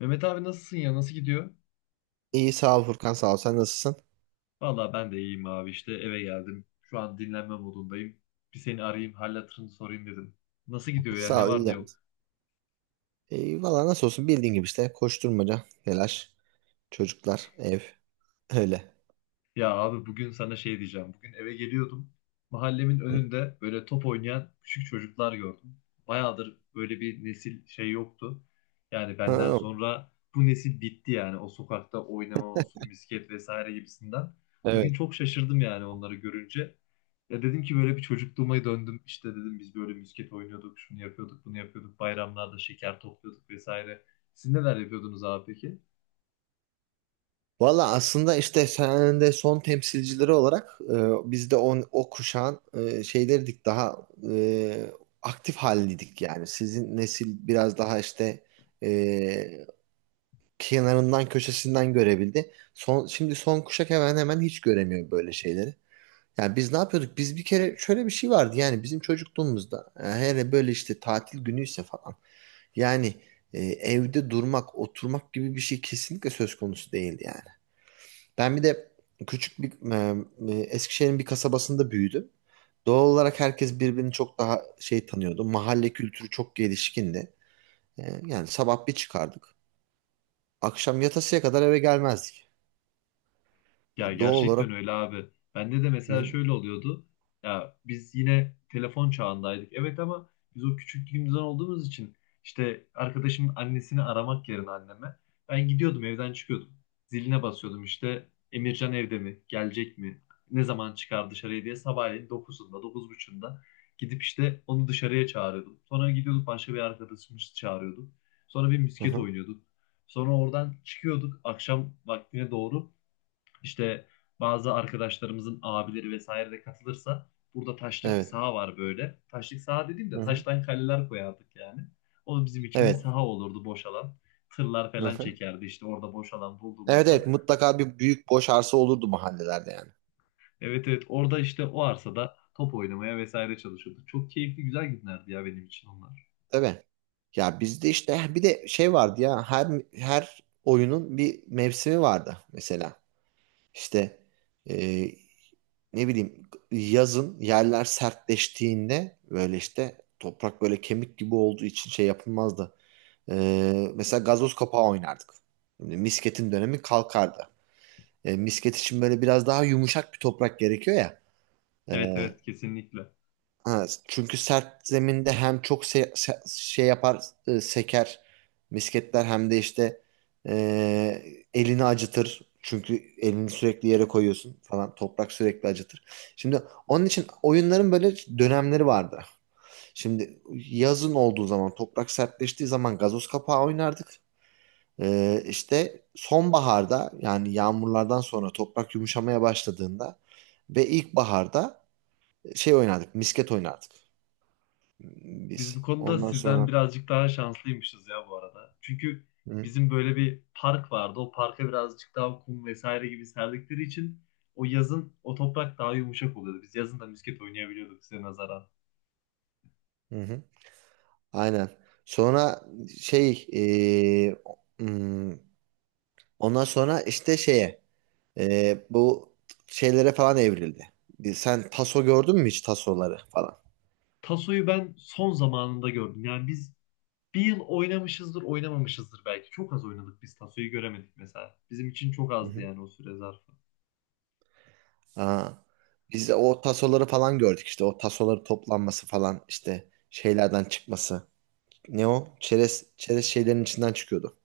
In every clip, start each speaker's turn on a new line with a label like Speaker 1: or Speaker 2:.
Speaker 1: Mehmet abi nasılsın ya? Nasıl gidiyor?
Speaker 2: İyi sağ ol Furkan, sağ ol. Sen nasılsın?
Speaker 1: Valla ben de iyiyim abi işte eve geldim. Şu an dinlenme modundayım. Bir seni arayayım, hal hatırını sorayım dedim. Nasıl gidiyor ya?
Speaker 2: Sağ
Speaker 1: Ne
Speaker 2: ol, iyi
Speaker 1: var ne
Speaker 2: yapmışsın.
Speaker 1: yok?
Speaker 2: İyi valla, nasıl olsun, bildiğin gibi işte koşturmaca, telaş, çocuklar, ev, öyle.
Speaker 1: Ya abi bugün sana şey diyeceğim. Bugün eve geliyordum. Mahallemin önünde böyle top oynayan küçük çocuklar gördüm. Bayağıdır böyle bir nesil şey yoktu. Yani benden
Speaker 2: Ha,
Speaker 1: sonra bu nesil bitti yani. O sokakta oynama olsun, misket vesaire gibisinden. Bugün
Speaker 2: evet.
Speaker 1: çok şaşırdım yani onları görünce. Ya dedim ki böyle bir çocukluğuma döndüm. İşte dedim biz böyle misket oynuyorduk, şunu yapıyorduk, bunu yapıyorduk. Bayramlarda şeker topluyorduk vesaire. Siz neler yapıyordunuz abi peki?
Speaker 2: Valla aslında işte sen de son temsilcileri olarak biz de o kuşağın şeylerdik daha aktif haldeydik yani. Sizin nesil biraz daha işte e, kenarından köşesinden görebildi. Şimdi son kuşak hemen hemen hiç göremiyor böyle şeyleri. Yani biz ne yapıyorduk? Biz bir kere şöyle bir şey vardı yani, bizim çocukluğumuzda hele böyle işte tatil günüyse falan, yani evde durmak, oturmak gibi bir şey kesinlikle söz konusu değildi yani. Ben bir de küçük bir Eskişehir'in bir kasabasında büyüdüm. Doğal olarak herkes birbirini çok daha şey tanıyordu. Mahalle kültürü çok gelişkindi. Yani sabah bir çıkardık. Akşam yatasıya kadar eve gelmezdik.
Speaker 1: Ya
Speaker 2: Doğal olarak.
Speaker 1: gerçekten öyle abi. Bende de
Speaker 2: Hı
Speaker 1: mesela
Speaker 2: hı.
Speaker 1: şöyle oluyordu. Ya biz yine telefon çağındaydık. Evet, ama biz o küçüklüğümüzden olduğumuz için işte arkadaşımın annesini aramak yerine anneme ben gidiyordum, evden çıkıyordum. Ziline basıyordum işte Emircan evde mi? Gelecek mi? Ne zaman çıkar dışarıya diye sabahleyin dokuzunda dokuz 9:30'da gidip işte onu dışarıya çağırıyordum. Sonra gidiyorduk başka bir arkadaşımı çağırıyorduk. Sonra bir
Speaker 2: Hı
Speaker 1: misket
Speaker 2: hı.
Speaker 1: oynuyorduk. Sonra oradan çıkıyorduk akşam vaktine doğru. İşte bazı arkadaşlarımızın abileri vesaire de katılırsa burada taşlık bir
Speaker 2: Evet.
Speaker 1: saha var böyle. Taşlık saha dediğim
Speaker 2: Hı
Speaker 1: de
Speaker 2: hı.
Speaker 1: taştan kaleler koyardık yani. O bizim için bir
Speaker 2: Evet.
Speaker 1: saha olurdu, boş alan. Tırlar
Speaker 2: Hı
Speaker 1: falan
Speaker 2: hı.
Speaker 1: çekerdi işte orada boş alan
Speaker 2: Evet,
Speaker 1: bulduğumuzda.
Speaker 2: evet, mutlaka bir büyük boş arsa olurdu mahallelerde yani.
Speaker 1: Evet, evet, orada işte o arsada top oynamaya vesaire çalışıyorduk. Çok keyifli, güzel günlerdi ya benim için onlar.
Speaker 2: Tabii. Ya bizde işte bir de şey vardı ya, her oyunun bir mevsimi vardı mesela. İşte e, ne bileyim, yazın yerler sertleştiğinde böyle işte toprak böyle kemik gibi olduğu için şey yapılmazdı. E, Mesela gazoz kapağı oynardık. Şimdi misketin dönemi kalkardı. Misket için böyle biraz daha yumuşak bir toprak gerekiyor ya. E,
Speaker 1: Evet, evet, kesinlikle.
Speaker 2: Ha, çünkü sert zeminde hem çok şey yapar, seker misketler, hem de işte elini acıtır. Çünkü elini sürekli yere koyuyorsun falan. Toprak sürekli acıtır. Şimdi onun için oyunların böyle dönemleri vardı. Şimdi yazın olduğu zaman, toprak sertleştiği zaman gazoz kapağı oynardık. İşte sonbaharda, yani yağmurlardan sonra toprak yumuşamaya başladığında ve ilkbaharda şey oynardık, misket oynardık
Speaker 1: Biz
Speaker 2: biz.
Speaker 1: bu konuda
Speaker 2: Ondan
Speaker 1: sizden
Speaker 2: sonra.
Speaker 1: birazcık daha şanslıymışız ya bu arada. Çünkü
Speaker 2: Hı,
Speaker 1: bizim böyle bir park vardı. O parka birazcık daha kum vesaire gibi serdikleri için o yazın o toprak daha yumuşak oluyordu. Biz yazın da misket oynayabiliyorduk size nazaran.
Speaker 2: hı hı. Aynen. Sonra şey, hmm, ondan sonra işte şeye, bu şeylere falan evrildi. Sen taso gördün mü hiç, tasoları falan?
Speaker 1: Tasoyu ben son zamanında gördüm. Yani biz bir yıl oynamışızdır, oynamamışızdır belki. Çok az oynadık, biz Tasoyu göremedik mesela. Bizim için çok
Speaker 2: Hı
Speaker 1: azdı
Speaker 2: hı.
Speaker 1: yani o süre zarfı.
Speaker 2: Aa, biz de o tasoları falan gördük işte, o tasoları toplanması falan, işte şeylerden çıkması. Ne o? Çerez şeylerin içinden çıkıyordu.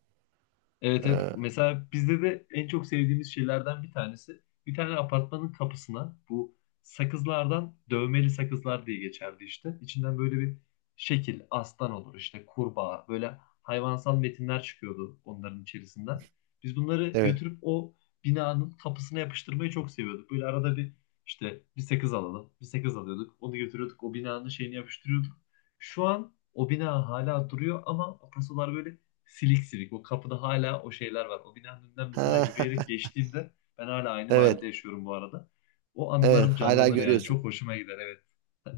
Speaker 1: Evet, evet.
Speaker 2: Ee,
Speaker 1: Mesela bizde de en çok sevdiğimiz şeylerden bir tanesi. Bir tane apartmanın kapısına bu sakızlardan, dövmeli sakızlar diye geçerdi işte. İçinden böyle bir şekil, aslan olur, işte kurbağa, böyle hayvansal metinler çıkıyordu onların içerisinden. Biz bunları
Speaker 2: evet.
Speaker 1: götürüp o binanın kapısına yapıştırmayı çok seviyorduk. Böyle arada bir işte bir sakız alalım, bir sakız alıyorduk. Onu götürüyorduk, o binanın şeyini yapıştırıyorduk. Şu an o bina hala duruyor ama o tasolar böyle silik silik. O kapıda hala o şeyler var. O binanın önünden mesela
Speaker 2: Ha,
Speaker 1: yürüyerek geçtiğimde, ben hala aynı mahallede
Speaker 2: evet.
Speaker 1: yaşıyorum bu arada, o
Speaker 2: Evet.
Speaker 1: anılarım
Speaker 2: Hala
Speaker 1: canlanır yani. Çok
Speaker 2: görüyorsun.
Speaker 1: hoşuma gider, evet.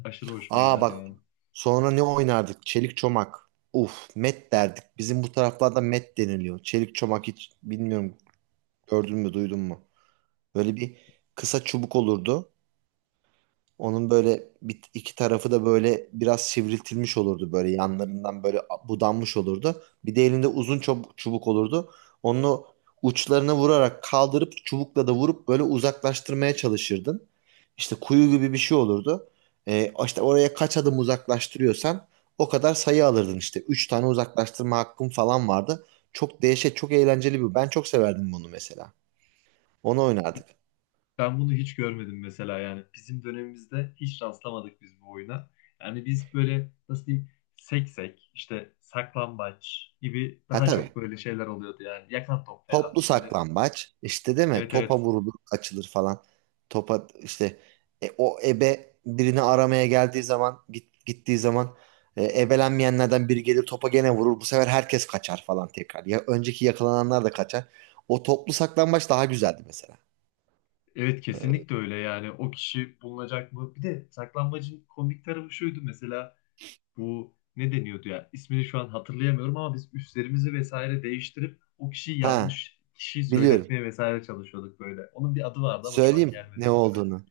Speaker 1: Aşırı hoşuma
Speaker 2: Aa,
Speaker 1: gider
Speaker 2: bak,
Speaker 1: yani.
Speaker 2: sonra ne oynardık? Çelik çomak. Uf, met derdik. Bizim bu taraflarda met deniliyor. Çelik çomak hiç bilmiyorum, gördün mü, duydun mu? Böyle bir kısa çubuk olurdu. Onun böyle, bir iki tarafı da böyle biraz sivriltilmiş olurdu, böyle yanlarından böyle budanmış olurdu. Bir de elinde uzun çubuk olurdu. Onu uçlarına vurarak kaldırıp, çubukla da vurup böyle uzaklaştırmaya çalışırdın. İşte kuyu gibi bir şey olurdu. İşte oraya kaç adım uzaklaştırıyorsan, o kadar sayı alırdın işte. Üç tane uzaklaştırma hakkın falan vardı. Çok değişik, çok eğlenceli bir. Ben çok severdim bunu mesela. Onu oynardık.
Speaker 1: Ben bunu hiç görmedim mesela yani. Bizim dönemimizde hiç rastlamadık biz bu oyuna. Yani biz böyle nasıl diyeyim, seksek işte, saklambaç gibi
Speaker 2: Ha,
Speaker 1: daha çok
Speaker 2: tabii.
Speaker 1: böyle şeyler oluyordu yani. Yakan top falan
Speaker 2: Toplu
Speaker 1: böyle.
Speaker 2: saklambaç işte, değil mi?
Speaker 1: Evet,
Speaker 2: Topa
Speaker 1: evet.
Speaker 2: vurulur, açılır falan. Topa işte, o ebe birini aramaya geldiği zaman, gittiği zaman ebelenmeyenlerden biri gelir, topa gene vurur. Bu sefer herkes kaçar falan tekrar. Ya önceki yakalananlar da kaçar. O toplu saklambaç daha güzeldi mesela.
Speaker 1: Evet,
Speaker 2: Ee,
Speaker 1: kesinlikle öyle yani. O kişi bulunacak mı? Bir de saklambacın komik tarafı şuydu mesela. Bu ne deniyordu ya? İsmini şu an hatırlayamıyorum ama biz üstlerimizi vesaire değiştirip o kişiyi,
Speaker 2: Ha,
Speaker 1: yanlış kişiyi
Speaker 2: biliyorum.
Speaker 1: söyletmeye vesaire çalışıyorduk böyle. Onun bir adı vardı ama şu an
Speaker 2: Söyleyeyim ne
Speaker 1: gelmedi aklıma.
Speaker 2: olduğunu.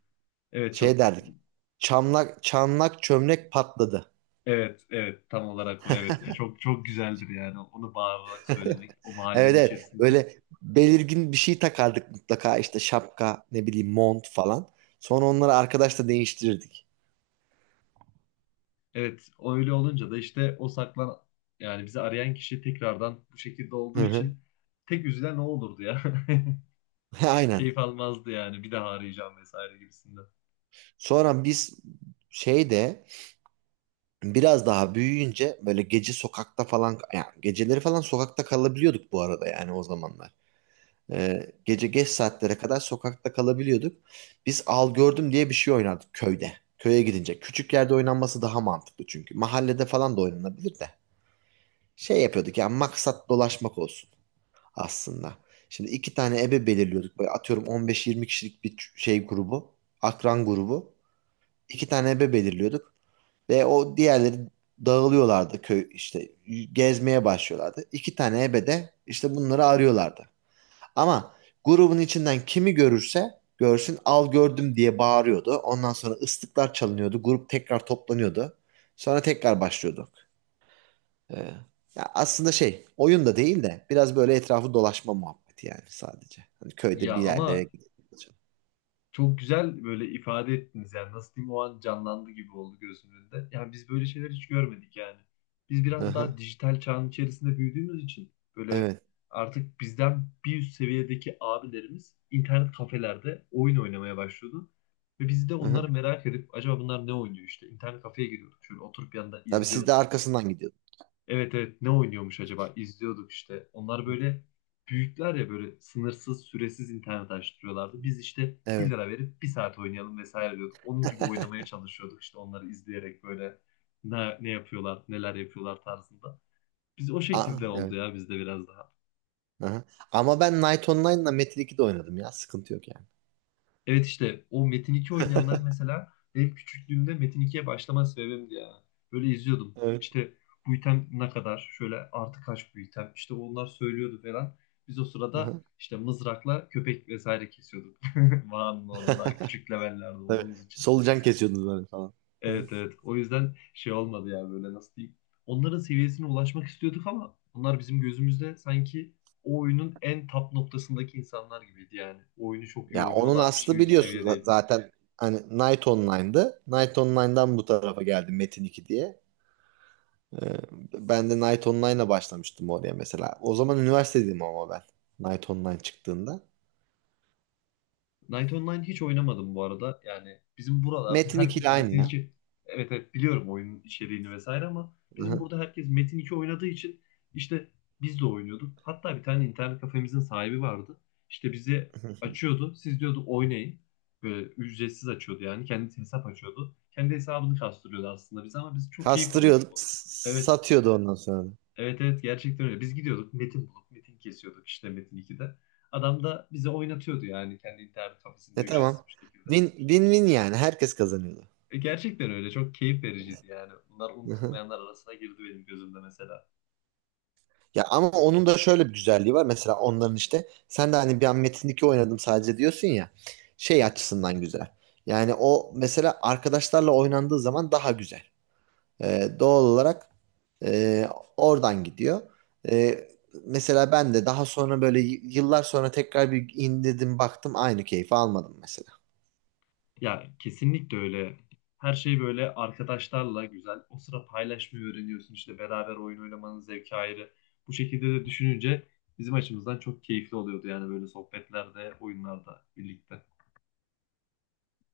Speaker 1: Evet
Speaker 2: Şey
Speaker 1: çok
Speaker 2: derdik. Çamlak çamlak çömlek patladı.
Speaker 1: evet, evet, tam olarak o, evet. Ya çok çok güzeldir yani onu bağırarak söylemek o
Speaker 2: Evet,
Speaker 1: mahallenin
Speaker 2: evet.
Speaker 1: içerisinde.
Speaker 2: Böyle belirgin bir şey takardık mutlaka, işte şapka, ne bileyim, mont falan. Sonra onları arkadaşla değiştirirdik.
Speaker 1: Evet, o öyle olunca da işte o saklan yani bizi arayan kişi tekrardan bu şekilde
Speaker 2: Hı
Speaker 1: olduğu
Speaker 2: hı.
Speaker 1: için tek üzülen o olurdu ya.
Speaker 2: Aynen.
Speaker 1: Keyif almazdı yani, bir daha arayacağım vesaire gibisinden.
Speaker 2: Sonra biz şeyde, biraz daha büyüyünce böyle gece sokakta falan, yani geceleri falan sokakta kalabiliyorduk bu arada, yani o zamanlar. Gece geç saatlere kadar sokakta kalabiliyorduk. Biz al gördüm diye bir şey oynardık köyde. Köye gidince. Küçük yerde oynanması daha mantıklı çünkü. Mahallede falan da oynanabilir de. Şey yapıyorduk, yani maksat dolaşmak olsun aslında. Şimdi iki tane ebe belirliyorduk. Böyle atıyorum 15-20 kişilik bir şey grubu, akran grubu. İki tane ebe belirliyorduk ve o diğerleri dağılıyorlardı, köy işte gezmeye başlıyorlardı. İki tane ebe de işte bunları arıyorlardı. Ama grubun içinden kimi görürse görsün, al gördüm diye bağırıyordu. Ondan sonra ıslıklar çalınıyordu. Grup tekrar toplanıyordu. Sonra tekrar başlıyorduk. Ee, Ya aslında şey, oyun da değil de biraz böyle etrafı dolaşma muhabbeti yani sadece. Hani köyde
Speaker 1: Ya
Speaker 2: bir yerlere
Speaker 1: ama
Speaker 2: gidiyor.
Speaker 1: Çok güzel böyle ifade ettiniz yani, nasıl diyeyim, o an canlandı gibi oldu gözümün önünde. Yani biz böyle şeyler hiç görmedik yani. Biz
Speaker 2: Hı
Speaker 1: biraz
Speaker 2: hı.
Speaker 1: daha dijital çağın içerisinde büyüdüğümüz için böyle
Speaker 2: Evet.
Speaker 1: artık bizden bir üst seviyedeki abilerimiz internet kafelerde oyun oynamaya başlıyordu. Ve biz de
Speaker 2: Hı hı.
Speaker 1: onları merak edip acaba bunlar ne oynuyor işte, internet kafeye giriyorduk, şöyle oturup yanında
Speaker 2: Tabii, siz de
Speaker 1: izliyorduk.
Speaker 2: arkasından gidiyordunuz.
Speaker 1: Evet, evet, ne oynuyormuş acaba? İzliyorduk işte. Onlar böyle büyükler ya, böyle sınırsız süresiz internet açtırıyorlardı. Biz işte 1
Speaker 2: Evet.
Speaker 1: lira verip bir saat oynayalım vesaire diyorduk. Onun gibi oynamaya çalışıyorduk işte onları izleyerek böyle ne yapıyorlar, neler yapıyorlar tarzında. Biz o
Speaker 2: Aa,
Speaker 1: şekilde oldu
Speaker 2: evet.
Speaker 1: ya, bizde biraz daha.
Speaker 2: Hı hı. Ama ben Night Online'la Metin 2'de oynadım ya. Sıkıntı yok yani.
Speaker 1: Evet, işte o Metin 2 oynayanlar mesela benim küçüklüğümde Metin 2'ye başlama sebebimdi ya. Böyle izliyordum.
Speaker 2: Evet.
Speaker 1: İşte bu item ne kadar? Şöyle artı kaç bu item? İşte onlar söylüyordu falan. Biz o
Speaker 2: Hı
Speaker 1: sırada
Speaker 2: hı.
Speaker 1: işte mızrakla köpek vesaire kesiyorduk. Mağaranın orada daha küçük levellerde
Speaker 2: Tabii.
Speaker 1: olduğumuz için.
Speaker 2: Solucan kesiyordunuz böyle falan. Hı.
Speaker 1: Evet, evet. O yüzden şey olmadı ya, böyle nasıl diyeyim. Onların seviyesine ulaşmak istiyorduk ama onlar bizim gözümüzde sanki o oyunun en top noktasındaki insanlar gibiydi yani. O oyunu çok iyi
Speaker 2: Ya onun
Speaker 1: oynuyorlarmış
Speaker 2: aslı
Speaker 1: gibi bir
Speaker 2: biliyorsun
Speaker 1: seviyedeydi.
Speaker 2: zaten hani Night Online'dı. Night Online'dan bu tarafa geldi Metin 2 diye. Ee, Ben de Night Online'la başlamıştım oraya mesela. O zaman üniversitedeydim ama ben. Night Online çıktığında.
Speaker 1: Knight Online hiç oynamadım bu arada. Yani bizim buralarda
Speaker 2: Metin 2 ile
Speaker 1: herkes
Speaker 2: aynı
Speaker 1: Metin
Speaker 2: ya.
Speaker 1: 2, evet, evet, biliyorum oyunun içeriğini vesaire ama
Speaker 2: Hı
Speaker 1: bizim
Speaker 2: hı.
Speaker 1: burada herkes Metin 2 oynadığı için işte biz de oynuyorduk. Hatta bir tane internet kafemizin sahibi vardı. İşte bizi açıyordu. Siz diyordu oynayın. Böyle ücretsiz açıyordu yani. Kendi hesap açıyordu. Kendi hesabını kastırıyordu aslında bize, ama biz çok keyif alıyorduk
Speaker 2: Kastırıyordu,
Speaker 1: o. Evet.
Speaker 2: satıyordu ondan sonra.
Speaker 1: Evet, evet, gerçekten öyle. Biz gidiyorduk metin bulup metin kesiyorduk işte Metin 2'de. Adam da bize oynatıyordu yani kendi internet kafesinde
Speaker 2: E, tamam.
Speaker 1: ücretsiz bir şekilde.
Speaker 2: Win, win win yani. Herkes kazanıyordu.
Speaker 1: Gerçekten öyle, çok keyif vericiydi yani. Bunlar
Speaker 2: Hı hı.
Speaker 1: unutulmayanlar arasına girdi benim gözümde mesela.
Speaker 2: Ya ama onun da şöyle bir güzelliği var. Mesela onların işte, sen de hani bir an Metin 2 oynadım sadece diyorsun ya. Şey açısından güzel. Yani o, mesela arkadaşlarla oynandığı zaman daha güzel. Doğal olarak e, oradan gidiyor. E, Mesela ben de daha sonra böyle yıllar sonra tekrar bir indirdim, baktım aynı keyfi almadım mesela.
Speaker 1: Ya kesinlikle öyle. Her şey böyle arkadaşlarla güzel. O sıra paylaşmayı öğreniyorsun işte, beraber oyun oynamanın zevki ayrı. Bu şekilde de düşününce bizim açımızdan çok keyifli oluyordu yani, böyle sohbetlerde, oyunlarda birlikte.